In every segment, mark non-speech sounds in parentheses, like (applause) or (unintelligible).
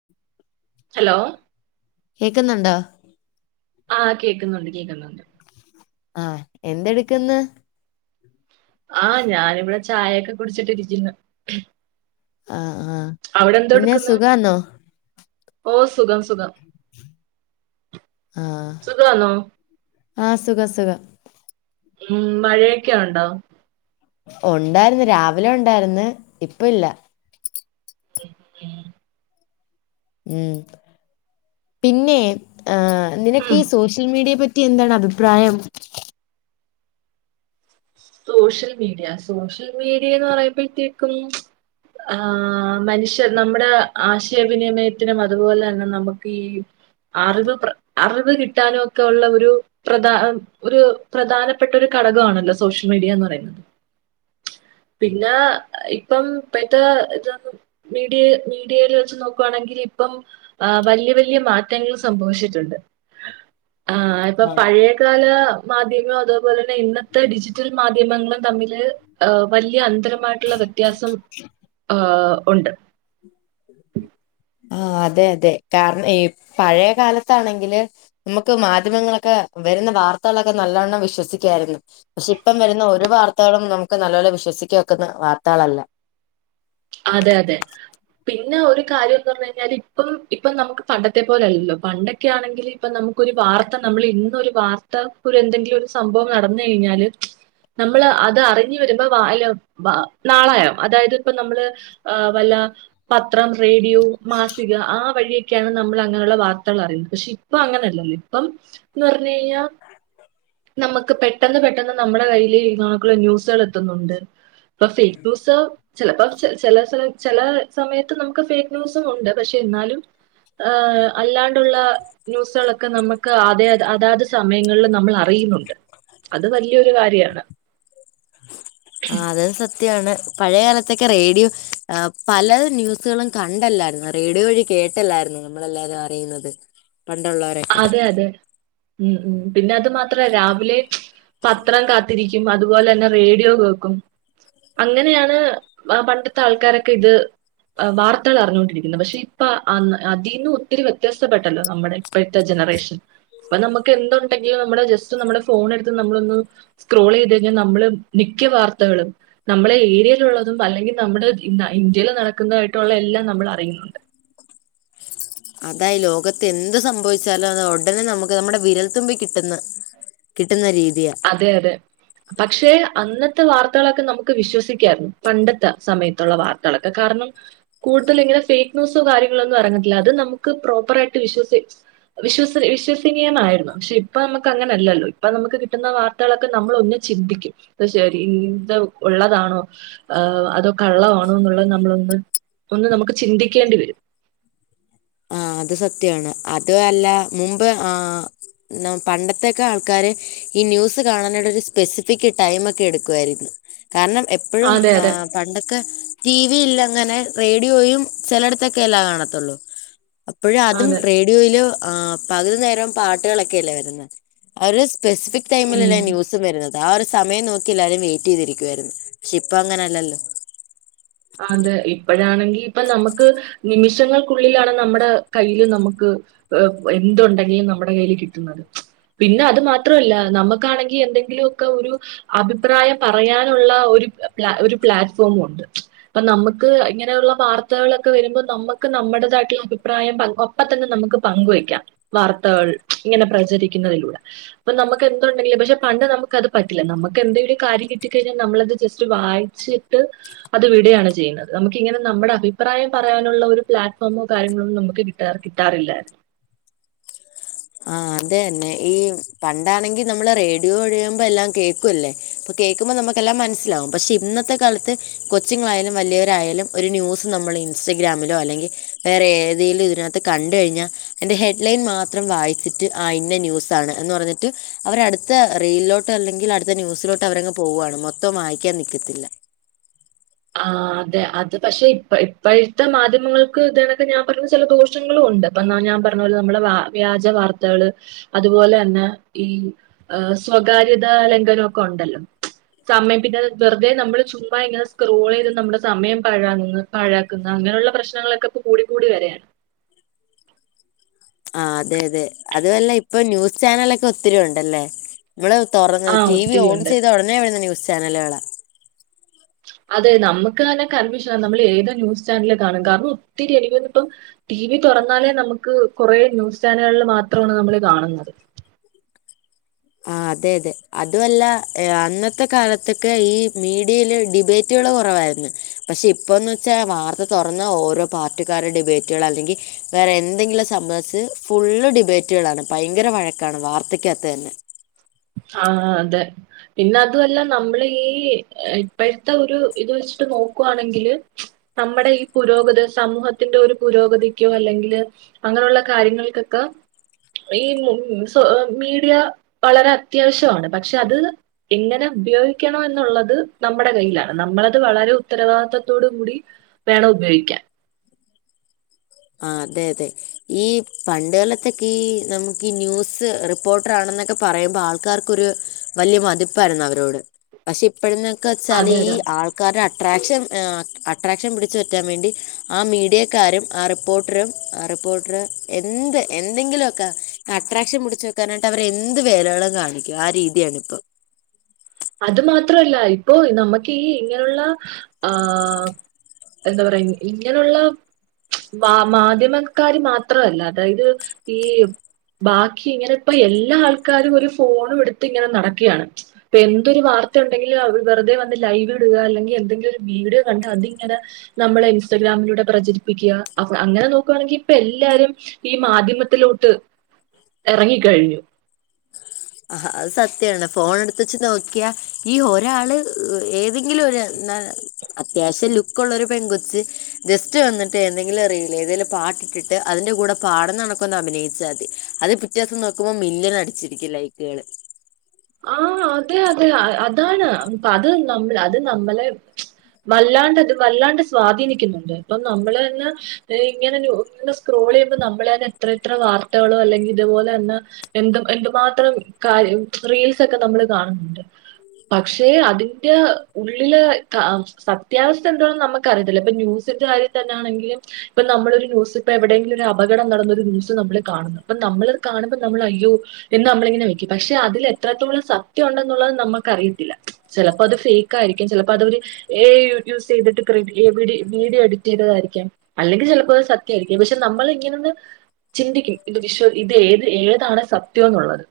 (inaudible) Hello കേക്ക്ന്ന്ണ്ടോ ആഹ് കേക്കുന്നുണ്ട് കേക്കുന്നുണ്ട് ആഹ് എന്തെട്ക്ക്ന്ന് ആഹ് ഞാനിവിടെ ചായെയൊക്കെ കുടിച്ചിട്ട് ഇരിക്ക്ന്ന് ആ ആ അവ്ടെ പിന്നെ എന്തോട്ക്ക്ന്ന് സുഖാന്നോ ഓഹ് സുഖം സുഖം ആഹ് സുഖമാണോ ആഹ് സുഖം സുഖം ഉം മഴയൊക്കെ ഉണ്ടോ ഉണ്ടാര്ന്ന് രാവ്‌ലെ ഉണ്ടാര്ന്ന് ഇപ്പാെ ഇല്ലാ (inaudible) ഉം പിന്നെ ഏഹ് നിനക്കീ ഉം, സോഷ്യൽ മീഡിയെ പ റ്റി എന്താണഭിപ്രായം സോഷ്യൽ മീഡിയ സോഷ്യൽ മീഡിയെന്ന് പറയ്മ്പഴ്ത്തേക്കും ആഹ് മനുഷ്യർ നമ്മ്ടെ ആശയവിനിമയത്തിനും അതുപോലെ തന്നെ നമുക്കീ അറിവ് പ്ര അറിവ് കിട്ടാനു ഒക്കെ ഒള്ള ഒരു പ്രധാ ഒര് പ്രധാനപ്പെട്ടാെര് ഘടകമാണല്ലോ സോഷ്യൽ മീഡിയ എന്ന് പറയ്ന്നത് പിന്നാ ഇപ്പം പ്പെഴ്ത്തെ ഇത് ഒന്നും മീഡിയെ മീഡിയേല് വെച്ച് നോക്ക്വാണെങ്കിലിപ്പം ആഹ് വല്യ വല്യ മാറ്റെങ്ങെള് സംഭവിച്ചിട്ടുണ്ട് ആഹ് ആ ഇപ്പം പഴേ കാലാ മാധ്യങ്ങളും അതേപോലെന്നെ ഇന്നത്തെ ഡിജി റ്റൽ മാധ്യം മങ്ങൾ തമ്മില് വല്യ അന്തരമായ്ട്ട്ള്ള വ്യത്യാസം ആഹ് ഉണ്ട് (unintelligible) ആഹ് അതെ അതെ കാര്ണം ഈ പഴേ കാലത്താണെങ്കില് നമുക്ക് മാധ്യമങ്ങളൊക്കെ വര്ന്ന വാർത്തകളൊക്കെ നല്ലവണ്ണം വിശ്വസിക്ക്യാര്ന്നു പക്ഷെ ഇപ്പം വര്ന്ന ഒരു വാർത്തകളും നമുക്ക് നല്ലോലെ വിശ്വസിക്കാ ഒക്ക്ന്ന വാർത്തകളല്ലാ അതെ അതെ പിന്നെ ഒരു കാര്യംന്ന് പർഞ്ഞ് കയ്ഞ്ഞാല് ഇപ്പം ഇപ്പം നമുക്ക് പണ്ടത്തെ പോലെല്ലല്ലോ പണ്ടെ ക്കെ ആണെങ്കില് ഇപ്പം നമുക്കൊര് വാർത്ത നമ്മെള് ഇന്നൊരു വാർത്ത ഒരെന്തെങ്കിലു ഒരു സംഭവം നടന്ന് കയ്ഞ്ഞാല് നമ്മള് അത് അറിഞ്ഞ് വരുമ്പം വാ യ്ല് വാ നാളായോ അതായത് പ്പം നമ്മള് ആഹ് വല്ലാ പത്രം റേഡിയോ മാസിക ആ വഴിയൊക്കെയാണ് നമ്മള് അങ്ങനെള്ള വാർത്തകൾ അറിയുന്നെ പക്ഷെ ഇ പ്പം അങ്ങനെല്ലല്ലോ ഇപ്പം ന്ന് പർഞ്ഞയ്ഞ്ഞാ നമ്മക്ക് പെട്ടെന്ന് പെട്ടെന്ന് നമ്മടെ കയ്യില് നമ്ക്ക് ന്യൂസ്കളെത്ത്ന്നുണ്ട് ഇപ്പ ഫെയ്ക്ക് ന്യൂസ്കള് ചെലപ്പോ ച ചെല സ ചെല സമയത്ത് നമുക്ക് ഫെയ്ക്ക് ന്യൂസും ഉണ്ട് പക്ഷെ എന്നാലും ആഹ് അല്ലാണ്ടുള്ളാ ന്യൂസ്കളൊക്കെ നമ്ക്ക് അതെ അതാത് സമയങ്ങൾല് നമ്മളറിയ്ന്നുണ്ട് അത് വല്ല്യയൊരു കാര്യണ് ആഹ് അതെ സ ത്ത്യായാണ് പഴയകാലത്തൊക്കെ റേഡിയോ ആ പല ന്യൂസുകളും കണ്ടല്ലായിരുന്നു റേഡിയോ വഴി കേട്ടല്ലായിരുന്നേ നമ്മളെല്ലാതെ അറിയുന്നത് പണ്ടുള്ളരെ അതെ അതെ ഉ ഉ പിന്നെ അത് മാത്ര രാവിലെ പത്രം കാത്തിരിക്കും അതുപോലെ ന്നെ റേഡിയോ കേക്കും അങ്ങനെയാണ് ആ പണ്ടത്തെ ആൾക്കാരൊക്കെ ഇത് വാർത്തകൾ അറിഞ്ഞുകൊണ്ടിരിക്കുന്നു പക്ഷെ ഇപ്പൊ ആ അതിന്ന് ഒത്തിരി വ്യത്യാസപ്പെട്ടല്ലോ നമ്മുടെ പ്പോഴത്തെ ജനറേഷൻ അപ്പൊ നമുക്ക് എന്തുണ്ടെങ്കിലും നമ്മുടെ ജസ്റ്റ് നമ്മുടെ ഫോണ എടുത്ത് നമ്മളൊന്ന് സ്ക്രോൾ ചെയ്ത് കഴിഞ്ഞാ നമ്മള് മിക്ക വാർത്തകളും നമ്മളെ ഏരിയിലുള്ളതും അല്ലെങ്കി നമ്മുടെ ന ഇന്ത്യയിൽ നടക്കുന്നായിട്ടുള്ള എല്ലാം നമ്മൾ അറിയുന്നുണ്ട് അതായി ലോകത്ത് എന്ത് സംഭവിച്ചാലും അത് ഉടനെ നമുക്ക് നമ്മുടെ വിരൽത്തുമ്പി കിട്ടുന്നു കിട്ടുന്ന രീതിയ അതെ അതെ പക്ഷെ അന്നത്തെ വാർത്തകളൊക്കെ നമുക്ക് വിശ്വസിക്കായിരുന്നു പണ്ടത്തെ സമയത്തുള്ള വാർത്തകളൊക്കെ കാരണം കൂടുതല് ഇങ്ങനെ ഫേക്ക് ന്യൂസോ കാര്യങ്ങളൊന്നും എറങ്ങത്തില്ല അ ത് നമുക്ക് പ്രോപ്പറായിട്ട് വിശ്വസിച്ച് വിശ്വസ് വിശ്വസനീയമായിരുന്നു പക്ഷെ ഇപ്പ നമുക്ക് അങ്ങനെയല്ലല്ലോ ഇപ്പ നമുക്ക് കിട്ടുന്ന വാർത്തകളൊക്കെ നമ്മളൊന്ന് ചിന്തിക്കും ശരി ഇത് ഉള്ളതാണോ ഹാ അതോ കള്ളആണോ എന്നുള്ള നമ്മള ഒന്ന് ഒന്ന് നമുക്ക് ചിന്തിക്കേണ്ടി വരും ആ അത് സത്യാണ് അത് അല്ല മുമ്പ് ആ നാ പണ്ടത്തെക്കെ ആൾക്കാര് ഈ ന്യൂസ് കാണ്ന്നട ഒരു സ്പെസിഫിക് ടൈമ് ക്കെ എടുക്കുയിരുന്നു കാരണം എപ്പഴും അതെ അതെ ആഹ് പണ്ടൊക്കെ ടി വി ഇല്ലങ്ങനെ റേഡിയോയും ചിലയിടത്തൊക്കെല്ലാ കാണത്തുള്ളൂ അപ്പയെഅതും അതെ റേ യോയില് പകുതി നേരം പാട്ടുകളൊക്കെല്ലേ വരുന്നേ ഒരു സ്പെസിഫിക് ഉം ടൈമിലല്ലേ ന്യൂസും വരുന്നത് ആ ഒരു സമയം നോക്കി എല്ലാരും വെയിറ്റ് ചെയ്തിരിക്കുവായിരുന്നു പക്ഷെ ഇപ്പ അങ്ങനെയല്ലല്ലോ അതെ ഇപ്പഴാണെങ്കി ഇപ്പ നമുക്ക് നിമിഷങ്ങൾക്കുള്ളിലാണ് നമ്മുടെ കയ്യില് നമുക്ക് എന്തു ണ്ടെങ്കിലും നമ്മുടെ കയ്യിൽ കിട്ടുന്നത് പിന്നെ അത് മാത്രല്ല നമ്മുക്കാണെങ്കി എന്തെങ്കിലു ഒക്കെ ഒരു അഭിപ്രായം പറയാനുള്ള ഒരു പ്ല ഒരു പ്ലാറ്റ്ഫോമ് ഉണ്ട് അപ്പൊ നമുക്ക് ഇങ്ങനെയുള്ള വാർത്തകളൊക്കെ വരുമ്പം നമ്മുക്ക് നമ്മുടേതായിട്ടുള്ള അഭിപ്രായം പ അപ്പം തന്നെ നമുക്ക് പങ്കുവെക്കാം വാർത്തകൾ ഇങ്ങനെ പ്രചരിക്കുന്നതിലൂടെ ഇപ്പ നമുക്ക് എന്തുണ്ടെങ്കിലും പക്ഷെ പണ്ട് നമുക്കത് പറ്റില്ല നമുക്ക് എന്തെങ്കിലും കാര്യം കിട്ടിക്കഴിഞ്ഞാൽ നമ്മളത് ജസ്റ്റ്‌ വായി ച്ചിട്ട് അത് വി ടു യാണ് ചെയ്യുന്നത് നമുക്ക് ഇങ്ങനെ നമ്മുടെ അഭിപ്രായം പറയാനുള്ള ഒരു പ്ലാറ്റ്ഫോമോ കാര്യങ്ങളോ ഒന്നും നമുക്ക് കിട്ടാ കിട്ടാറില്ലായിരുന്നു ആഹ് അതെ തന്നെ ഈ പണ്ടാണെങ്കി നമ്മള് റേഡിയോ ഒഴിയുമ്പ എല്ലാം കേ ക്കുല്ലേ അപ്പ കേൾക്കുമ്പ നമുക്കെല്ലാം മനസ്സിലാാവും പക്ഷെ ഇന്നത്തെ കാലത്ത് കൊച്ചുങ്ങളായാലും വലിയവരായാലും ഒരു ന്യൂസ് നമ്മൾ ഇൻസ്റ്റഗ്രാമിലോ അല്ലെങ്കി വേറെ ഏതെലും ഇതിനകത്ത് കണ്ട് കഴിഞ്ഞാ അയിന്റെ ഹെഡ്ലൈൻ മാത്രം വായി ച്ച്ട്ട് ആഹ് ഇന്ന ന്യൂസാണ് എന്ന് പറഞ്ഞിട്ട് അവര അടുത്ത റെയിലിലോട്ട് അല്ലെങ്കിൽ അടുത്ത ന്യൂസിലോ ട്ട് അവരങ്ങ് പോവാണ് മൊത്തം വായിക്കാൻ നിക്കത്തില്ല ആഹ് അതെ അത് പക്ഷെ ഇപ്പ ഇപ്പോഴത്തെ മാധ്യമങ്ങൾക്ക് ഇത് കണക്കെ ഞാൻ പറഞ്ഞ ചെല ദോഷങ്ങളും ഉണ്ട് ഇപ്പ ന്നാ ഞാൻ പറഞ്ഞ പോലെ നമ്മ ളെ വ്യ വ്യാജ വാർത്തകള് അതുപോലെ തന്നെ ഈ സ്വകാര്യത ലംഘനൊക്കെ ണ്ടല്ലോ സമ്മൈപ്പിക്കാതെ വെറുതെ നമ്മള് ചുമ്മായിങ്ങനെ സ് റോളെയ്ത് നമ്മുടെ സമയം പാഴകുന്ന പാഴാക്കുന്ന അങ്ങനെയുള്ള പ്രശ്നങ്ങളൊക്കെ പ്പോ കൂടി കൂടി വര്വാണ്. ആഹ് അതെ അതെ അതുവല്ല ഇപ്പൊ ന്യൂസ് ചാനലൊക്കെ ഒത്തിരി ഉണ്ടല്ലേ? നമ്മള് തൊറന്ന് ആ ടി വി ഒത്തിരി ഓൺ ഉണ്ട് ചെയ്ത ഉടനെ വരുന്നേ ന്യൂസ് ചാനലുകളാ. അതെ നമ്മക്ക് തന്നെ കൺഫ്യൂഷനാ നമ്മൾ ഏത് ന്യൂസ് ചാനല് കാണും കാരണം ഒത്തിരി എനിക്ക് തോന്നുന്നു ഇപ്പം ടി വി തുറന്നാലേ നമുക്ക് കുറേ ന്യൂസ് ചാനലകള് മാത്രാണ് നമ്മള് കാണുന്നത്. ആഹ് അതെ അതെ അതൂല്ല അന്നത്തെ കാലത്തൊക്കെ ഈ മീഡിയല് ഡിബേ - റ്റ്കള് കൊറവായിരുന്നു പക്ഷെ ഇപ്പൊന്ന് വെച്ചാൽ വാർത്ത തുറന്ന ഓരോ പാർട്ടിക്കാരുടെ ഡിബേറ്റുകൾ അല്ലെങ്കിൽ വേറെ എന്തെങ്കിലും സംബവിച്ച് ഫുള്ള് ഡിബേറ്റുകളാണ് ഭയങ്കര വഴക്കാണ് വാർത്തക്കകത്ത് തന്നെ. ആഹ് അതെ. പിന്നെ അതൂല്ല നമ്മള് ഈ ഇപ്പഴത്തെ ഒരു ഇത് വെച്ചിട്ട് നോക്കുവാണെങ്കില്- നമ്മുടെ ഈ പുരോഗത് സമൂഹത്തിന്റെ ഒരു പുരോഗതിക്കോ അല്ലെങ്കില് അങ്ങനെയുള്ള കാര്യങ്ങൾക്കൊക്കെ ഈ മീഡിയ വളരെ - അത്യാവശ്യാണ് പക്ഷെ അത് എങ്ങനെ ഉപയോഗിക്കണം എന്നുള്ളത് നമ്മുടെ കയ്യിലാണ് നമ്മളത് വളരെ ഉത്തരവാദിത്വത്തോട് കൂടി വേണം ഉപയോഗിക്കാൻ. ആഹ് അതെ അതെ. ഈ പണ്ടുകാലത്തൊക്കെ ഈ നമുക്ക് ന്യൂസ് റിപ്പോർട്രാണെന്നൊക്കെ പറയുമ്പോൾ ആൾക്കാർക്കൊരു വല്ല്യ മതിപ്പായിരുന്നു അവരോട്. പക്ഷെ ഇപ്പോഴന്നൊക്കെ വെച്ചാല് അതെ ഈ അതെ ആൾ കാരണം അട്രാക്ഷൻ ് അട്രാക്ഷൻ പിടിച്ചു പറ്റാൻ വേണ്ടി ആ മീഡിയക്കാരും ആഹ് റിപ്പോർട്ടറും ആഹ് റിപ്പോർട്ടർ എന്ത് എന്തെങ്കിലൊക്കെ അട്രാക്ഷൻ പിടിച്ച് കാനായിട്ട് അവര് എന്ത് വേലകളും കാണിക്കും ആ രീതിയണീപ്പം. അത് മാത്രല്ല ഇപ്പൊ നമുക്ക് ഈ ഇങ്ങനെയുള്ള ആഹ് എന്തപറയാ ഇങ്ങനെയുള്ള വാ മാധ്യമക്കാര് മാത്രല്ല അതായത് ഈ ബാക്കി ഇങ്ങനെപ്പ എല്ലാ ആൾക്കാരും ഒരു ഫോണൂട്ത്ത് ഇങ്ങനെ നടക്കയാണ്. പ്പൊ എന്തൊരു വാർത്തയു ണ്ടെങ്കിൽ വെറുതെ വന്ന് ലൈവിടുക അല്ലെങ്കിൽ എന്തെങ്കിലും ഒരു വീഡിയോ കണ്ട് അതിങ്ങനെ നമ്മളെ ഇൻസ്റ്റഗ്രാമിലൂടെ പ്രചരിപ്പിക്ക അങ്ങനെ നോക്കുകയാണെങ്കിൽ ഇപ്പൊ എല്ലാരും ഈ മാധ്യമത്തിലോട്ട് എറങ്ങിക്കഴിഞ്ഞു. അഹ അത് സത്യമാണ് ഫോൺ എടുത്തുവേച്ച് നോക്ക്യ ഈ ഒരാള് ഏതെങ്കിലും ഒരു അത്യാവശ്യം ലുക്കൊള്ളൊരു പെൺകൊച്ച് ജസ്റ്റ് വന്നിട്ട് ഏന്തെങ്കിലും റീല് ഏതെങ്കിലു. പാട്ടിട്ടിട്ട് അതിന്റെ കൂടെ പാടുന്നണക്കൊന്നഭിനയിച്ചാതി അത് പിറ്റേ ദിവസം നോക്കുമ്പോ മില്യൻ അടിച്ചിരിക്കും ലൈക്ക് ഏഴ് (unintelligible) ആഹ് അതെ അതെ അതാണ് അത് നമ്മളെ അത് നമ്മളെ വല്ലാണ്ട്ത് വല്ലാണ്ട് സ്വാധീനിക്കുന്നുണ്ട് ഇപ്പൊ നമ്മളന്നെ ഇങ്ങനെ സ്ക്രോൾ ചെയ്യുമ്പോ നമ്മളെ എത്ര എത്ര വാർത്തകളോ അല്ലെങ്കിൽ ഇതുപോലെ തന്നെ എന്ത് എന്തുമാത്രം കാര്യ റീൽസൊക്കെ നമ്മള് കാണുന്നുണ്ട്. പക്ഷെ അതിന്റെ ഉള്ളില് സത്യാവസ്ഥ എന്താണെന്ന് നമുക്കറിയത്തില്ല ഇപ്പ ന്യൂസ് ന്റെ കാര്യതന്നാണെങ്കിലും ഇപ്പൊ നമ്മളൊരു ന്യൂസ്പ്പൊ എവിടെയെങ്കിലും ഒരു അപകടം നടന്നൊരു ന്യൂസ് നമ്മള് കാണുന്നു അപ്പൊ നമ്മളത് കാണുമ്പോ നമ്മളയ്യോ എന്ന് നമ്മളിങ്ങനെ വെക്കൂം പക്ഷ് പക്ഷെ അതിലെത്രത്തോളം സത്യം ഉണ്ടെന്നുള്ളത് നമ്മക്ക് അറിയത്തില്ല ചിലപ്പോ അത് ഫേക്ക് ആയിരിക്കും ചിലപ്പോ അതൊരു ഏയൂജൂസെയ്തിട്ട് ക്രഡി വീഡിയോ എഡിറ്റ് ചെയ്തതായിരിക്കാം. അല്ലെങ്കി ചെലപ്പോത് സത്യായിരിക്കും പക്ഷെ നമ്മളിങ്ങനൊന്ന് ചിന്തിക്കും ഇത് വിശ്വ ഇത് ഏത് ഏതാണ് സത്യം എന്നുള്ളത്.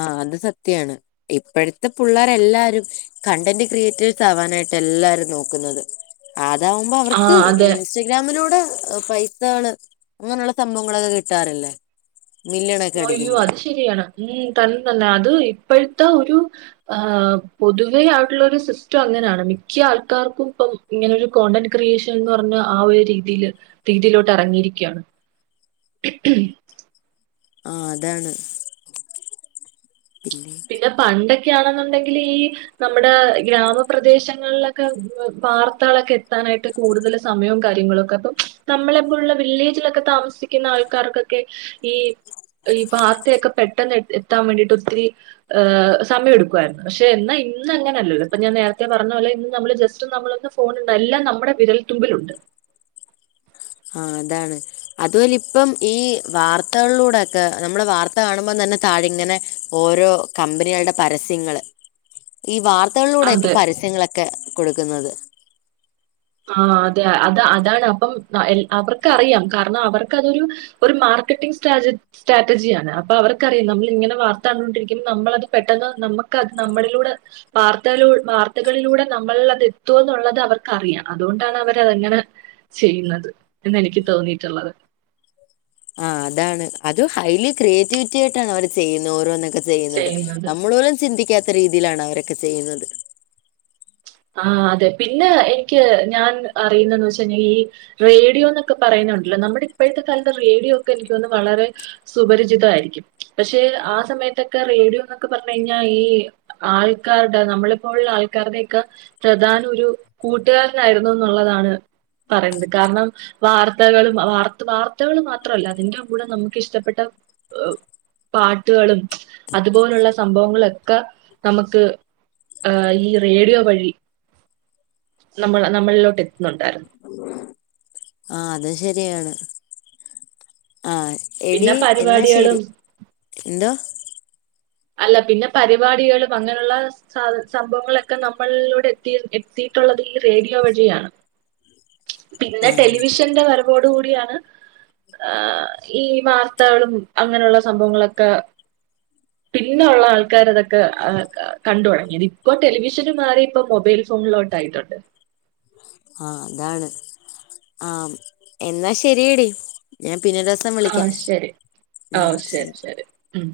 ആഹ അത് സത്യണ് ഇപ്പോഴത്തെ പിള്ളേരെ എല്ലാരും കണ്ടന്റ് ക്രിയേറ്റേഴ്സ് ആവാനായിട്ട് എല്ലാരും നോക്കുന്നത് അതാവുമ്പോ ആ അവർക്ക്ഇൻസ് ഇൻസ്റ്റഗ്രാമിലൂടെ പൈസകള് അങ്ങനെയുള്ള സംഭവങ്ങളൊക്കെ കിട്ടാറില്ലേ മില്യണൊക്കെ അയ്യോ അടിക്കുമ്പോ അത് ശരിയാണ് ഉ തന്നെ തന്നെ അത് ഇപ്പോഴത്തെ ഒരു ആ പൊതുവെ ആയിട്ടുള്ള ഒരു സിസ്റ്റം അങ്ങനെയാണ് മിക്ക ആൾക്കാർക്കും ഇപ്പം ഇങ്ങനെൊ ഒരു കോണ്ടന്റ് ക്രിയേഷൻ എന്ന് പറഞ്ഞഞ് ആ ഒരു രീതിൽ രീതിയിലോട്ട് ഇറങ്ങിയിരിക്കുകയാണ് (unintelligible) ആഹ് അതാണ് പിന്നെ പണ്ടൊക്കെയാണെന്നുണ്ടെങ്കിൽ ഈ നമ്മുടെ ഗ്രാമപ്രദേശങ്ങളിലൊക്കെ വാർത്തകളൊക്കെ കിട്ടാ നായിട്ട് കൂടുതൽ സമയവും കാര്യങ്ങളും ക്കെ അപ്പം നമ്മള ഇപ്പോുള്ള വില്ലേജിലൊക്കെ താമസിക്കുന്ന ആൾക്കാർക്കൊക്കെ ഈ ഈ വാർത്തയൊക്കെ പെട്ടെന്ന് എത്താൻ വേണ്ടിട്ട് ഒത്തിരി ഹ് സമയമെടുക്കുായിരുന്നു പക്ഷെ എന്നാ ഇന്ന് അങ്ങനെയല്ലല്ലോ ഇപ്പൊ ഞാൻ നേരത്തെ പറഞ്ഞ പോലെ ഇന്ന് നമ്മള് ജസ്റ്റ് നമ്മളൊന്ന് ഫോണുണ്ട് എല്ലാം നമ്മുടെ വിരൽത്തുമ്പിൽലുണ്ട് ആഅതാണ് അതുപോലെ ഇപ്പം ഈ വാർത്തകളിലൂടെൊക്കെ നമ്മെ വാർത്ത കാണുമ്പോം തന്നെ താഴെ ഇങ്ങനെ ഓരോ കമ്പനികളുടെ പരസ്യങ്ങള് ഈ വാർത്തകളിലൂടെ ഇപ്പൊ അതെ പരസ്യങ്ങളൊക്കെ കൊടുക്കുന്നത് ആ അതെ അത അതാണ് അപ്പം അവർക്കറിയാം കാരണം അവർക്കതൊരു ഒരു മാർക്കറ്റിംഗ് സ്റ്റേജ് സ്ട്രാറ്റജിയാണ് അപ്പൊ അവർക്കറിയാം നമ്മള ഇങ്ങനെ വാർത്ത കണ്ടുകൊണ്ടിരിക്കുമ്പോൾ നമ്മളത് പെട്ടെന്ന് നമ്മുക്ക്ത് നമ്മളിലൂടെ വാർത്തക വാർത്തകളിലൂടെ നമ്മൾ അത്എത്തും എന്നുള്ളത് അവർക്ക്റിയാം അതുകൊണ്ടാണ് അവരതെങ്ങനെ ചെയ്യുന്നത് എന്ന് എനിക്ക് തോന്നിയിട്ടുള്ളത് ആ അതാണ് അത് ഹൈലി ക്രിയേറ്റിവിറ്റി ആയിട്ടാണ് അവർ ചെയ്യുന്നത് ഓരോന്നൊക്ക ചെയ്യുന്നത് നമ്മളോലും ചിന്തിക്കാത്ത രീതിയിലാണ് അവരൊക്കെ ചെയ്യുന്നത് ആ അതെ പിന്നെ എനിക്ക് ഞാൻ അറിയുന്നന്ന് വെച്ചൽ ഈ റേഡിയോ എന്നൊക്കെ പറയുന്നുണ്ടല്ലോ നമ്മുടെ ഇപ്പോഴത്തെ കാലത്ത് റേഡിയോ ഒക്കെ എനിക്ക് തന്നന്ന് വളരെ സുപരിചിതയിരിക്കും പക്ഷെ ആ സമയത്തൊക്കെ റേഡിയോ എന്നൊക്കെ പറഞ്ഞു കഴിഞ്ഞാൽ ഈ ആൾക്കാരുടെ നമ്മളിപ്പോൾ ആൾക്കാരുടെ ഇക്കപ്രധാന ഒരു കൂട്ടുകാരനായിരുന്നു എന്നുള്ളതാണ് പറയുന്നത് കാരണം വാർത്തകളും വർത്ത വാർത്തകള് മാത്രല്ല അതിന്റെ കൂടെ നമുക്ക് ഇഷ്ടപ്പെട്ടഅവ് പാട്ടുകളും അതുപോലുള്ള സംഭവങ്ങളൊക്കെ നമുക്ക് ആ് ഈ റേഡിയോ വഴി നമ്മൾ നമ്മളിലോട്ട് എത്തുന്നുണ്ടായിരുന്നു (inaudible) ആഹ് അതും ശരിയാണ് ആഎടി പിന്നെ എന്നാ ശരി പരിപാടികളും എന്തോ അല്ല പിന്നെ പരിപാടികളും അങ്ങനെയുള്ള സംഭവങ്ങളൊക്കെ നമ്മളിലൂടെ എത്തി എത്തിയിട്ടുള്ളത് ഈ റേഡിയോ വഴിയാണ് (inaudible) പിന്നെ ആ ടെലിവിഷന്റെ വരവോടു കൂടിയാണ് ആഹ് ഈ വാർത്തകളും അങ്ങനെയുള്ള സംഭവങ്ങളൊക്കെ പിന്നൊള്ള ആൾക്കർ അതൊക്കെ അ കണ്ട് തൊടങ്ങിയത് ഇപ്പോ ടെലിവിഷന് മാറി ഇപ്പം മൊബൈലും ഉള്ളോറ്റായിട്ടുണ്ട് ആ അതാണ് ആഹ എന്നാ ശരിയടി ഞാൻ പിന്നെ ഒരു ദിവസം ആ വിളിക്കാം ശരി ആ ശരി ശരി ഉം